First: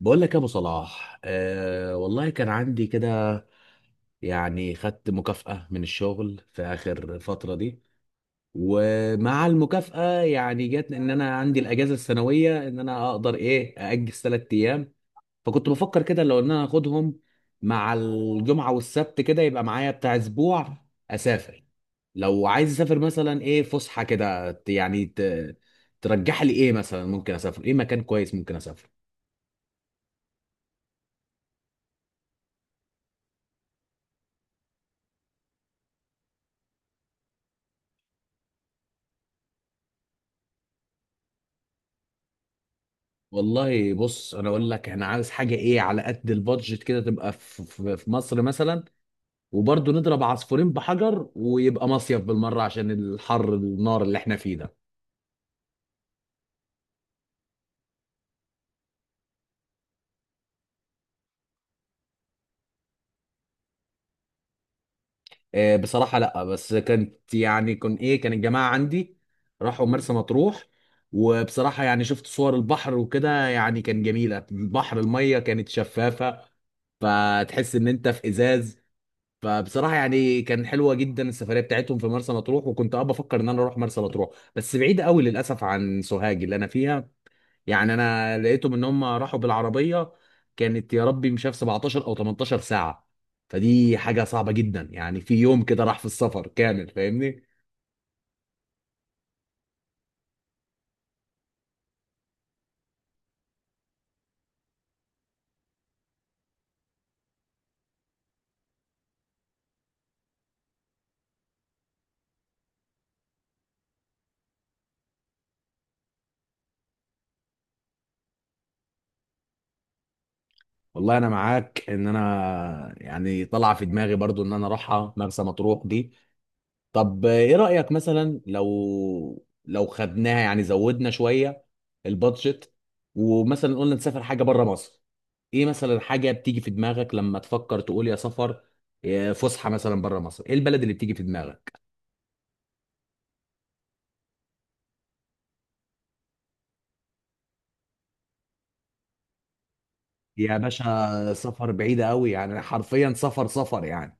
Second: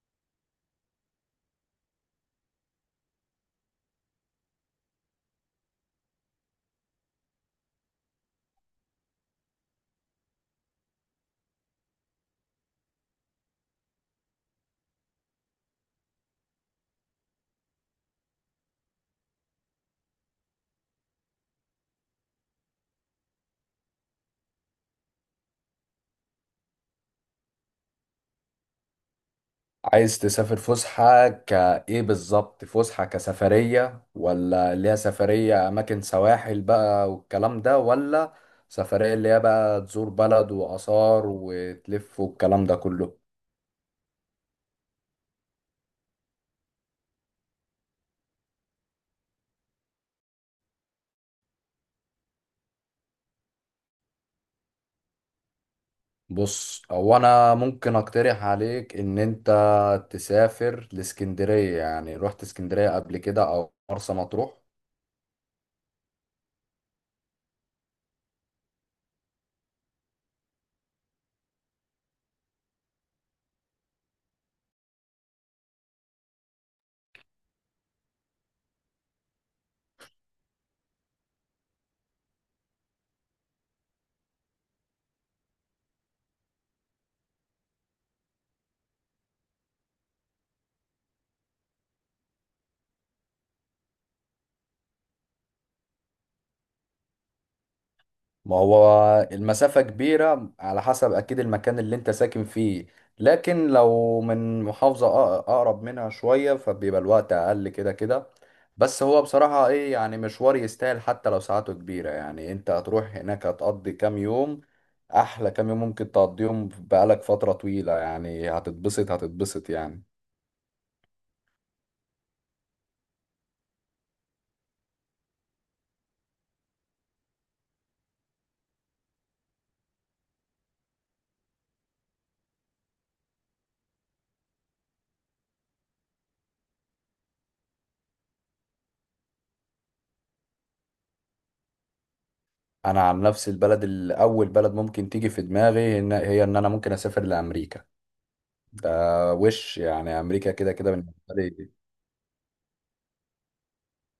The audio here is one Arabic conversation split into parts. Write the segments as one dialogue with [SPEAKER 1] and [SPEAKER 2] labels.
[SPEAKER 1] بقول لك يا ابو صلاح، آه والله كان عندي كده. يعني خدت مكافأة من الشغل في اخر فترة دي، ومع المكافأة يعني جت ان انا عندي الاجازة السنوية ان انا اقدر ايه ااجل ثلاث ايام. فكنت بفكر كده لو ان انا اخدهم مع الجمعة والسبت كده يبقى معايا بتاع اسبوع، اسافر. لو عايز اسافر مثلا ايه فسحة كده ترجح لي ايه مثلا، ممكن اسافر ايه مكان كويس ممكن اسافر.
[SPEAKER 2] عايز تسافر فسحة كإيه بالظبط؟ فسحة كسفرية، ولا اللي هي سفرية أماكن سواحل بقى والكلام ده، ولا سفرية اللي هي بقى تزور بلد وآثار وتلف والكلام ده كله؟
[SPEAKER 1] والله بص انا اقول لك احنا عاوز حاجه ايه على قد البادجت كده، تبقى في مصر مثلا، وبرضه نضرب عصفورين بحجر ويبقى مصيف بالمره عشان الحر النار اللي احنا فيه ده.
[SPEAKER 2] بص، هو أنا ممكن أقترح عليك إن أنت تسافر لإسكندرية. يعني رحت إسكندرية قبل كده أو مرسى مطروح؟
[SPEAKER 1] بصراحه لا، بس كانت يعني كان ايه كان الجماعه عندي راحوا مرسى مطروح، وبصراحه يعني شفت صور البحر وكده يعني كان جميله، البحر الميه كانت شفافه فتحس ان انت في ازاز. فبصراحة يعني كان حلوة جدا السفرية بتاعتهم في مرسى مطروح، وكنت بفكر ان انا اروح مرسى مطروح. بس بعيدة قوي للاسف عن سوهاج اللي انا فيها. يعني انا لقيتهم ان هم راحوا بالعربية، كانت يا ربي مش عارف 17 او 18 ساعة، فدي حاجة صعبة جدا يعني، في يوم كده راح في السفر كامل فاهمني.
[SPEAKER 2] ما هو المسافة كبيرة على حسب أكيد المكان اللي أنت ساكن فيه، لكن لو من محافظة أقرب منها شوية فبيبقى الوقت أقل كده كده. بس هو بصراحة إيه، يعني مشوار يستاهل حتى لو ساعاته كبيرة. يعني أنت هتروح هناك هتقضي كام يوم، أحلى كام يوم ممكن تقضيهم بقالك فترة طويلة، يعني هتتبسط يعني.
[SPEAKER 1] والله انا معاك ان انا يعني طلع في دماغي برضو ان انا اروحها مرسى مطروح دي. طب ايه رأيك مثلا لو خدناها يعني زودنا شوية البادجت، ومثلا قلنا نسافر حاجة بره مصر، ايه مثلا حاجة بتيجي في دماغك لما تفكر تقول يا سفر يا فسحة مثلا بره مصر، ايه البلد اللي بتيجي في دماغك؟
[SPEAKER 2] أنا عن نفسي البلد الأول بلد ممكن تيجي في دماغي إن- هي إن أنا ممكن أسافر لأمريكا ده. وش يعني امريكا
[SPEAKER 1] يا
[SPEAKER 2] كده كده،
[SPEAKER 1] باشا
[SPEAKER 2] بالنسبه لي.
[SPEAKER 1] سفر بعيدة قوي، يعني حرفيا سفر سفر يعني،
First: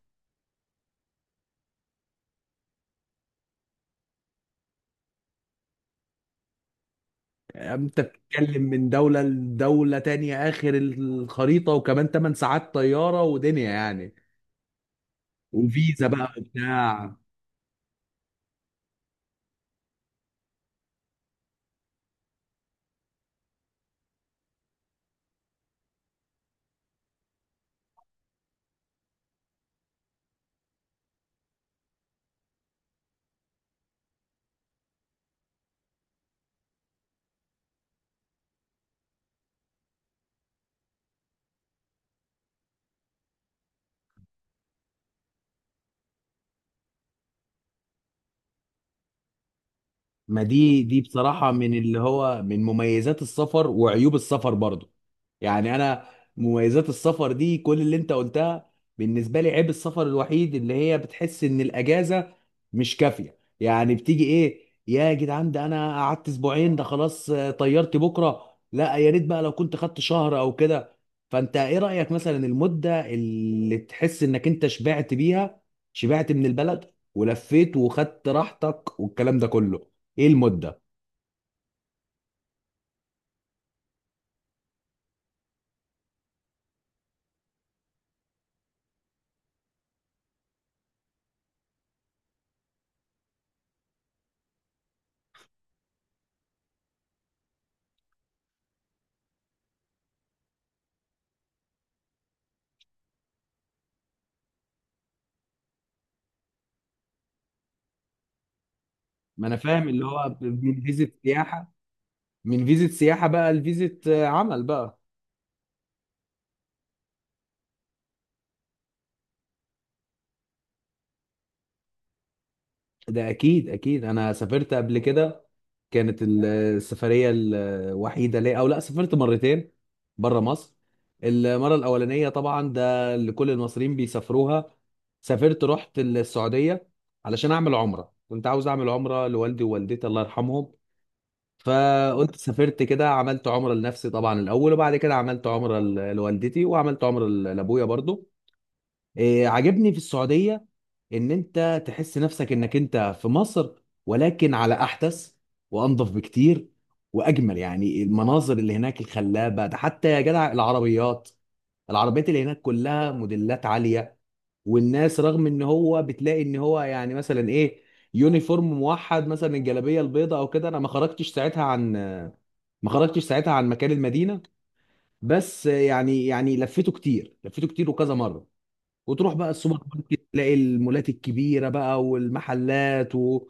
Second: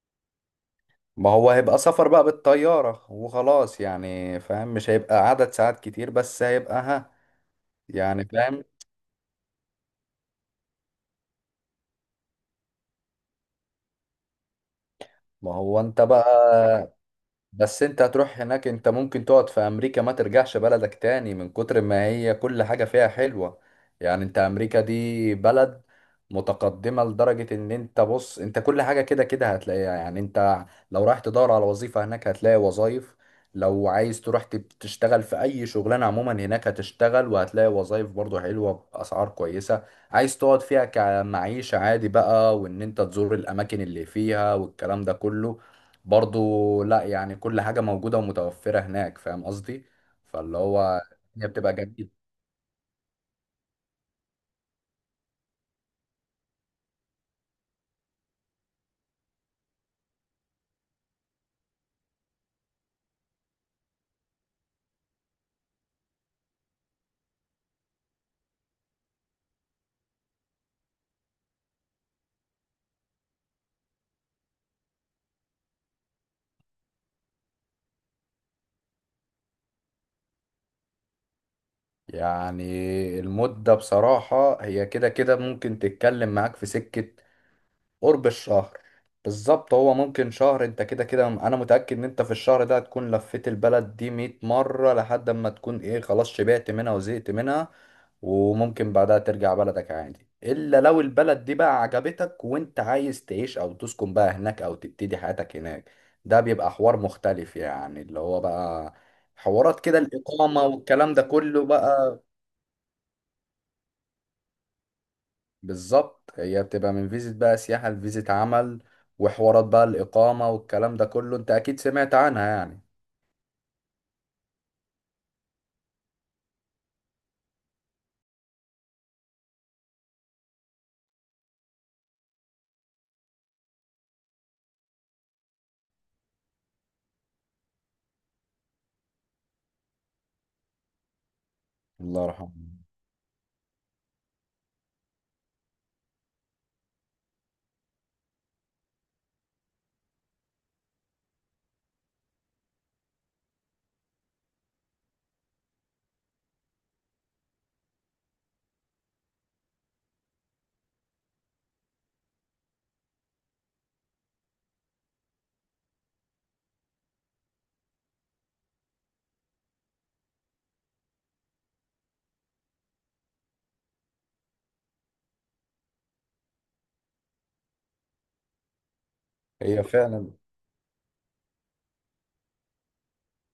[SPEAKER 2] ما هو هيبقى سفر بقى بالطياره وخلاص، يعني فاهم، مش هيبقى عدد ساعات كتير بس هيبقى ها.
[SPEAKER 1] انت
[SPEAKER 2] يعني
[SPEAKER 1] بتتكلم
[SPEAKER 2] فاهم،
[SPEAKER 1] من دولة لدولة تانية اخر الخريطة، وكمان 8 ساعات طيارة ودنيا يعني.
[SPEAKER 2] ما هو انت
[SPEAKER 1] وفيزا بقى
[SPEAKER 2] بقى.
[SPEAKER 1] وبتاع.
[SPEAKER 2] بس انت هتروح هناك، انت ممكن تقعد في امريكا ما ترجعش بلدك تاني من كتر ما هي كل حاجة فيها حلوة. يعني انت امريكا دي بلد متقدمة لدرجة ان انت، بص، انت كل حاجة كده كده هتلاقيها. يعني انت لو رايح تدور على وظيفة هناك هتلاقي وظائف، لو عايز تروح تشتغل في اي شغلانة عموما هناك هتشتغل وهتلاقي وظائف برضو حلوة باسعار كويسة. عايز تقعد فيها كمعيشة عادي بقى، وان انت تزور الاماكن اللي فيها والكلام ده كله برضو، لا يعني كل حاجة موجودة ومتوفرة هناك، فاهم قصدي؟
[SPEAKER 1] ما
[SPEAKER 2] فاللي
[SPEAKER 1] دي
[SPEAKER 2] هو هي
[SPEAKER 1] بصراحة
[SPEAKER 2] بتبقى
[SPEAKER 1] من اللي
[SPEAKER 2] جميلة
[SPEAKER 1] هو من مميزات السفر وعيوب السفر برضو. يعني أنا، مميزات السفر دي كل اللي أنت قلتها. بالنسبة لي عيب السفر الوحيد اللي هي بتحس إن الأجازة مش كافية، يعني بتيجي إيه يا جدعان ده أنا قعدت أسبوعين ده خلاص؟ طيرت بكرة، لا يا ريت بقى لو كنت خدت شهر أو كده. فأنت إيه رأيك مثلا المدة اللي تحس إنك أنت شبعت بيها، شبعت من البلد ولفيت وخدت راحتك والكلام ده كله، ايه المده؟
[SPEAKER 2] يعني. المدة بصراحة هي كده كده ممكن تتكلم معاك في سكة قرب الشهر. بالظبط، هو ممكن شهر. انت كده كده انا متأكد ان انت في الشهر ده هتكون لفيت البلد دي 100 مرة لحد ما تكون ايه، خلاص شبعت منها وزهقت منها. وممكن بعدها ترجع بلدك عادي، الا لو البلد دي بقى عجبتك وانت عايز تعيش او تسكن بقى هناك، او تبتدي حياتك هناك. ده بيبقى حوار مختلف، يعني اللي هو بقى
[SPEAKER 1] ما انا
[SPEAKER 2] حوارات
[SPEAKER 1] فاهم
[SPEAKER 2] كده
[SPEAKER 1] اللي هو
[SPEAKER 2] الإقامة
[SPEAKER 1] من فيزة
[SPEAKER 2] والكلام ده كله
[SPEAKER 1] سياحه،
[SPEAKER 2] بقى.
[SPEAKER 1] من فيزة سياحه بقى لفيزة عمل بقى.
[SPEAKER 2] بالظبط، هي بتبقى من فيزة بقى سياحة لفيزة عمل. وحوارات بقى الإقامة والكلام ده كله أنت أكيد سمعت عنها يعني.
[SPEAKER 1] ده اكيد اكيد، انا سافرت قبل كده. كانت السفريه الوحيده ليا، او لا سافرت مرتين بره مصر. المره الاولانيه طبعا ده اللي كل المصريين بيسافروها، سافرت رحت السعوديه علشان اعمل عمره، كنت عاوز اعمل عمره لوالدي ووالدتي الله يرحمهم.
[SPEAKER 2] الله
[SPEAKER 1] فقلت
[SPEAKER 2] يرحمه.
[SPEAKER 1] سافرت كده، عملت عمرة لنفسي طبعا الأول وبعد كده عملت عمرة لوالدتي وعملت عمرة لأبويا برضو. إيه، عاجبني في السعودية ان انت تحس نفسك انك انت في مصر، ولكن على احدث وانظف بكتير واجمل. يعني المناظر اللي هناك الخلابة ده، حتى يا جدع العربيات، العربيات اللي هناك كلها موديلات عالية. والناس رغم ان هو بتلاقي ان هو يعني مثلا ايه يونيفورم موحد مثلا الجلابية البيضاء او كده. انا ما خرجتش ساعتها عن مكان المدينة، بس يعني لفيته كتير، لفيته كتير وكذا مرة. وتروح بقى
[SPEAKER 2] هي
[SPEAKER 1] السوبر ماركت
[SPEAKER 2] فعلا.
[SPEAKER 1] تلاقي المولات الكبيره بقى والمحلات و...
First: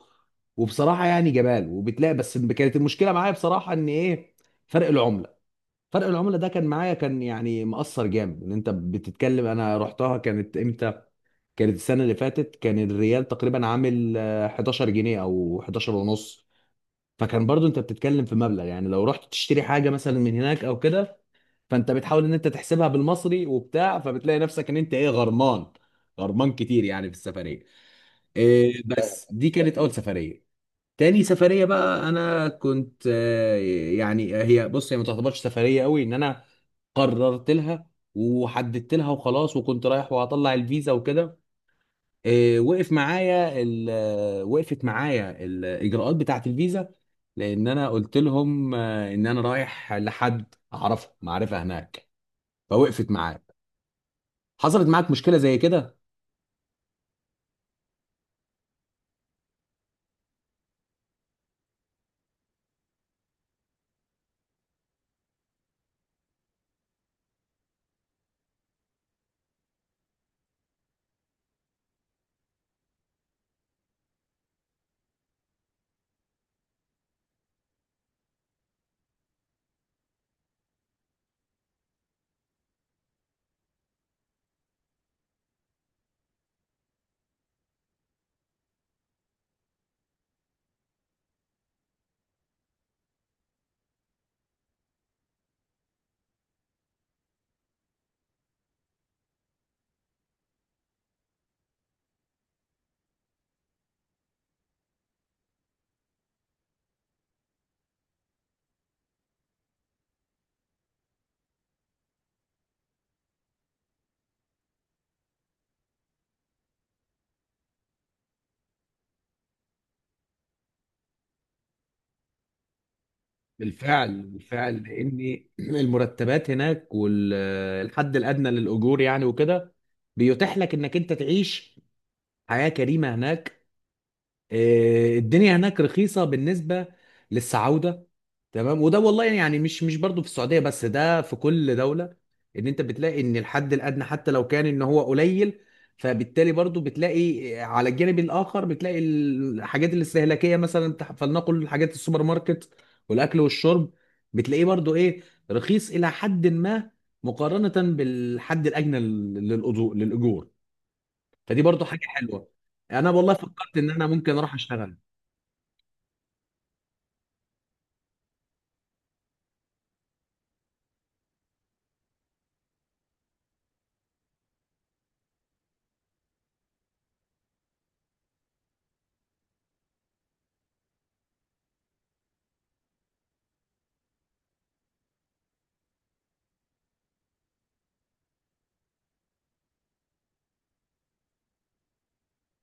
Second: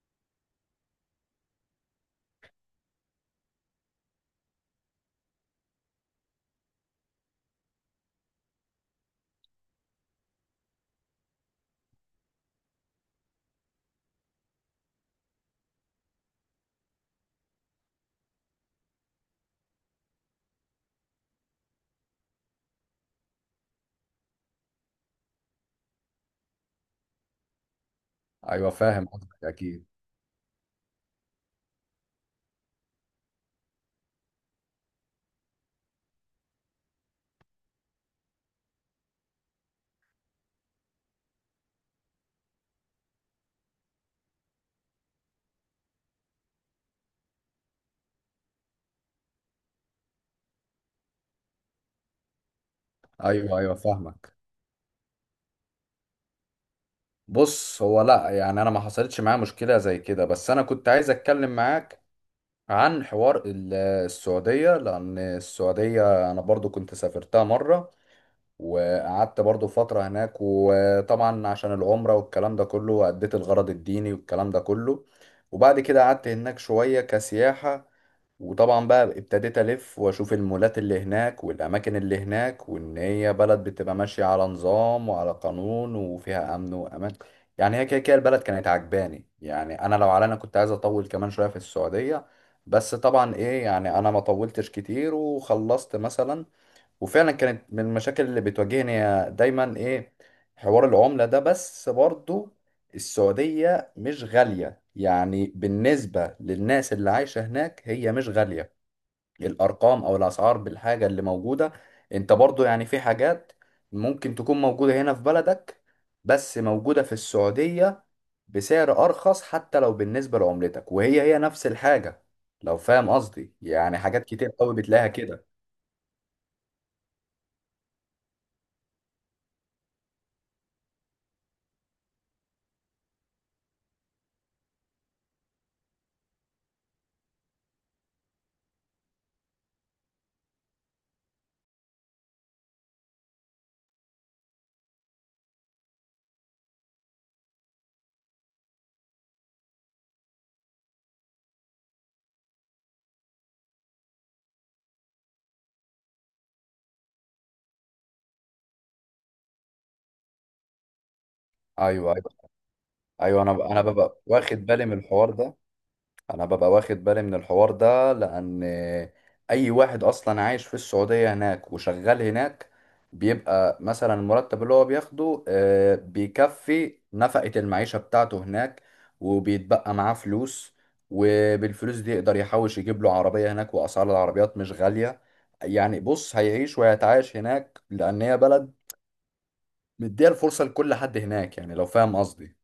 [SPEAKER 1] وبصراحه يعني جمال، وبتلاقي بس كانت المشكله معايا بصراحه ان ايه، فرق العمله. فرق العمله ده كان معايا، كان يعني مأثر جامد. ان انت بتتكلم، انا رحتها كانت امتى؟ كانت السنه اللي فاتت، كان الريال تقريبا عامل 11 جنيه او 11 ونص. فكان برضو انت بتتكلم في مبلغ، يعني لو رحت تشتري حاجه مثلا من هناك او كده، فانت بتحاول ان انت تحسبها بالمصري وبتاع، فبتلاقي نفسك ان انت ايه، غرمان، غرمان كتير يعني في السفريه.
[SPEAKER 2] أيوه
[SPEAKER 1] إيه،
[SPEAKER 2] فاهم
[SPEAKER 1] بس
[SPEAKER 2] قصدك
[SPEAKER 1] دي كانت
[SPEAKER 2] أكيد.
[SPEAKER 1] اول سفريه. تاني سفريه بقى انا كنت يعني هي بص هي ما تعتبرش سفريه قوي. ان انا قررت لها وحددت لها وخلاص، وكنت رايح وهطلع الفيزا وكده. إيه، وقفت معايا الاجراءات بتاعه الفيزا، لان انا قلت لهم ان انا رايح لحد اعرفه معرفه هناك، فوقفت معايا.
[SPEAKER 2] أيوه أيوه فاهمك.
[SPEAKER 1] حصلت معاك مشكلة زي كده؟
[SPEAKER 2] بص هو لأ، يعني أنا ما حصلتش معايا مشكلة زي كده، بس أنا كنت عايز أتكلم معاك عن حوار السعودية. لأن السعودية أنا برضو كنت سافرتها مرة، وقعدت برضو فترة هناك، وطبعا عشان العمرة والكلام ده كله أديت الغرض الديني والكلام ده كله. وبعد كده قعدت هناك شوية كسياحة، وطبعا بقى ابتديت ألف وأشوف المولات اللي هناك والأماكن اللي هناك، وإن هي بلد بتبقى ماشية على نظام وعلى قانون وفيها أمن وأمان. يعني هي كده كده البلد كانت عجباني. يعني أنا لو على أنا، كنت عايز أطول كمان شوية في السعودية، بس طبعا إيه يعني، أنا ما طولتش كتير وخلصت مثلا. وفعلا كانت من المشاكل اللي بتواجهني هي دايما ايه، حوار العملة ده. بس برضو السعودية مش غالية، يعني بالنسبة للناس اللي عايشة هناك هي مش غالية الأرقام أو الأسعار بالحاجة اللي موجودة. انت برضو يعني في حاجات ممكن تكون موجودة هنا في بلدك بس موجودة في السعودية بسعر أرخص حتى لو بالنسبة لعملتك، وهي هي نفس الحاجة، لو فاهم قصدي. يعني
[SPEAKER 1] بالفعل
[SPEAKER 2] حاجات كتير قوي
[SPEAKER 1] بالفعل،
[SPEAKER 2] بتلاقيها كده.
[SPEAKER 1] لان المرتبات هناك والحد الادنى للاجور يعني وكده بيتيح لك انك انت تعيش حياه كريمه هناك. الدنيا هناك رخيصة بالنسبة للسعودة. تمام، وده والله يعني مش برضو في السعودية بس، ده في كل دولة. ان انت بتلاقي ان الحد الادنى حتى لو كان ان هو قليل، فبالتالي برضو بتلاقي على الجانب الاخر، بتلاقي الحاجات الاستهلاكية مثلا فلنقل حاجات السوبر ماركت والاكل والشرب، بتلاقيه برضو ايه، رخيص الى حد ما مقارنة بالحد الاجنى للأجور. فدي برضو حاجة
[SPEAKER 2] ايوه أيوه.
[SPEAKER 1] حلوة. انا والله
[SPEAKER 2] ايوه،
[SPEAKER 1] فكرت
[SPEAKER 2] انا
[SPEAKER 1] ان انا
[SPEAKER 2] ببقى
[SPEAKER 1] ممكن اروح
[SPEAKER 2] واخد بالي
[SPEAKER 1] اشتغل.
[SPEAKER 2] من الحوار ده. انا ببقى واخد بالي من الحوار ده لان اي واحد اصلا عايش في السعوديه هناك وشغال هناك بيبقى مثلا المرتب اللي هو بياخده بيكفي نفقه المعيشه بتاعته هناك، وبيتبقى معاه فلوس. وبالفلوس دي يقدر يحوش يجيب له عربيه، هناك واسعار العربيات مش غاليه. يعني بص، هيعيش وهيتعايش هناك لان هي بلد مديها الفرصه لكل حد هناك، يعني لو فاهم قصدي.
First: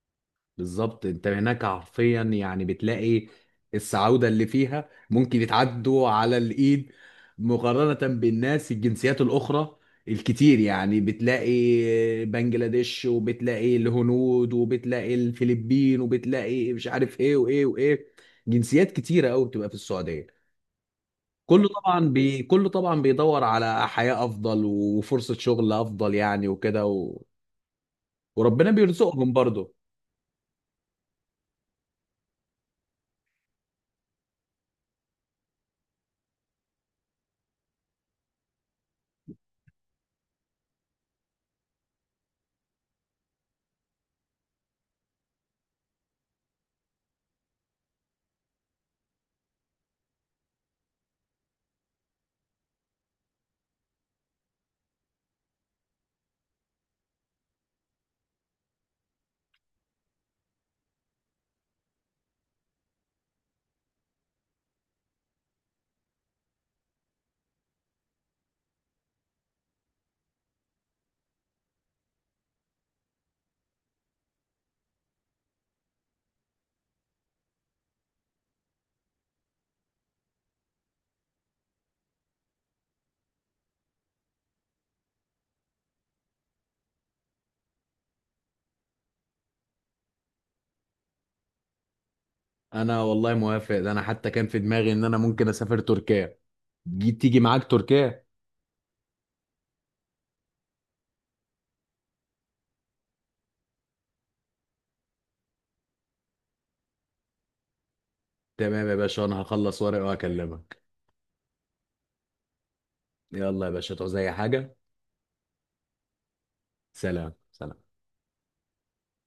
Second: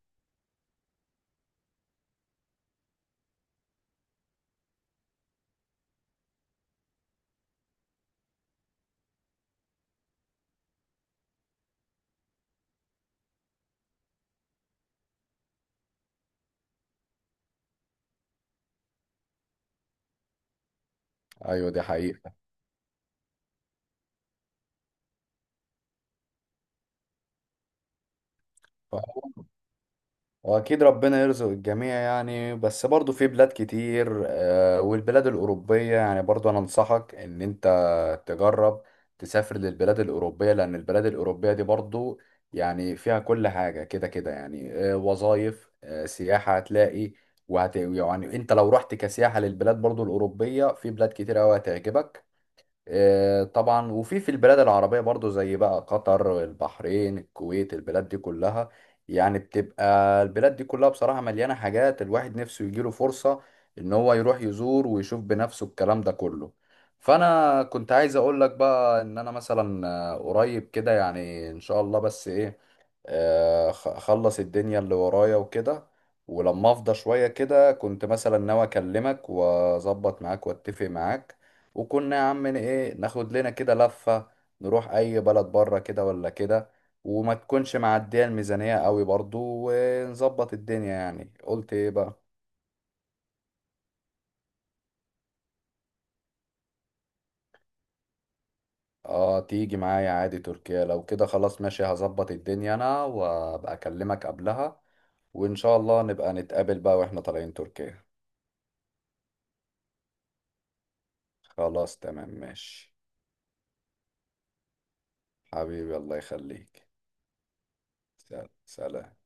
[SPEAKER 1] بالظبط، انت هناك حرفيا يعني بتلاقي السعودة اللي فيها ممكن يتعدوا على الايد مقارنة بالناس الجنسيات الاخرى الكتير. يعني بتلاقي بنجلاديش وبتلاقي الهنود وبتلاقي الفلبين وبتلاقي مش عارف ايه وايه وايه، جنسيات كتيرة قوي بتبقى في السعودية. كله
[SPEAKER 2] ايوه دي
[SPEAKER 1] طبعا
[SPEAKER 2] حقيقه.
[SPEAKER 1] كله طبعا بيدور على حياة افضل وفرصة شغل افضل يعني وكده و... وربنا بيرزقهم برضه.
[SPEAKER 2] واكيد ربنا يرزق الجميع يعني، بس برضو في بلاد كتير، والبلاد الاوروبيه يعني برضو، انا انصحك ان انت تجرب تسافر للبلاد الاوروبيه، لان البلاد الاوروبيه دي برضو يعني فيها كل حاجه كده كده يعني. وظايف، سياحه هتلاقي. وهت يعني انت لو رحت كسياحه للبلاد برضو الاوروبيه في بلاد كتير قوي هتعجبك. طبعا، وفي البلاد العربية برضو زي بقى قطر، البحرين، الكويت، البلاد دي كلها يعني بتبقى. البلاد دي كلها بصراحة مليانة حاجات الواحد نفسه يجيله فرصة ان هو يروح يزور ويشوف بنفسه الكلام ده كله. فانا كنت عايز اقول لك بقى ان انا مثلا قريب كده يعني ان شاء الله، بس ايه، خلص الدنيا اللي ورايا وكده، ولما افضى شوية كده كنت مثلا ناوي اكلمك واظبط معاك واتفق معاك. وكنا يا عم ن- ايه ناخد لنا كده لفة، نروح اي بلد بره كده ولا كده، وما تكونش معدية الميزانية قوي برضو، ونظبط الدنيا. يعني قلت ايه بقى؟
[SPEAKER 1] انا والله موافق، ده انا حتى كان في دماغي ان انا ممكن اسافر تركيا. جي تيجي معاك تركيا؟
[SPEAKER 2] اه تيجي معايا عادي تركيا. لو كده خلاص ماشي، هظبط الدنيا انا وابقى اكلمك قبلها، وان شاء الله نبقى نتقابل بقى واحنا طالعين تركيا.
[SPEAKER 1] تمام يا باشا، انا هخلص ورق واكلمك.
[SPEAKER 2] خلاص تمام ماشي.
[SPEAKER 1] يلا يا باشا، تعوز اي حاجة؟
[SPEAKER 2] حبيبي الله يخليك.
[SPEAKER 1] سلام سلام.
[SPEAKER 2] سلام سلام.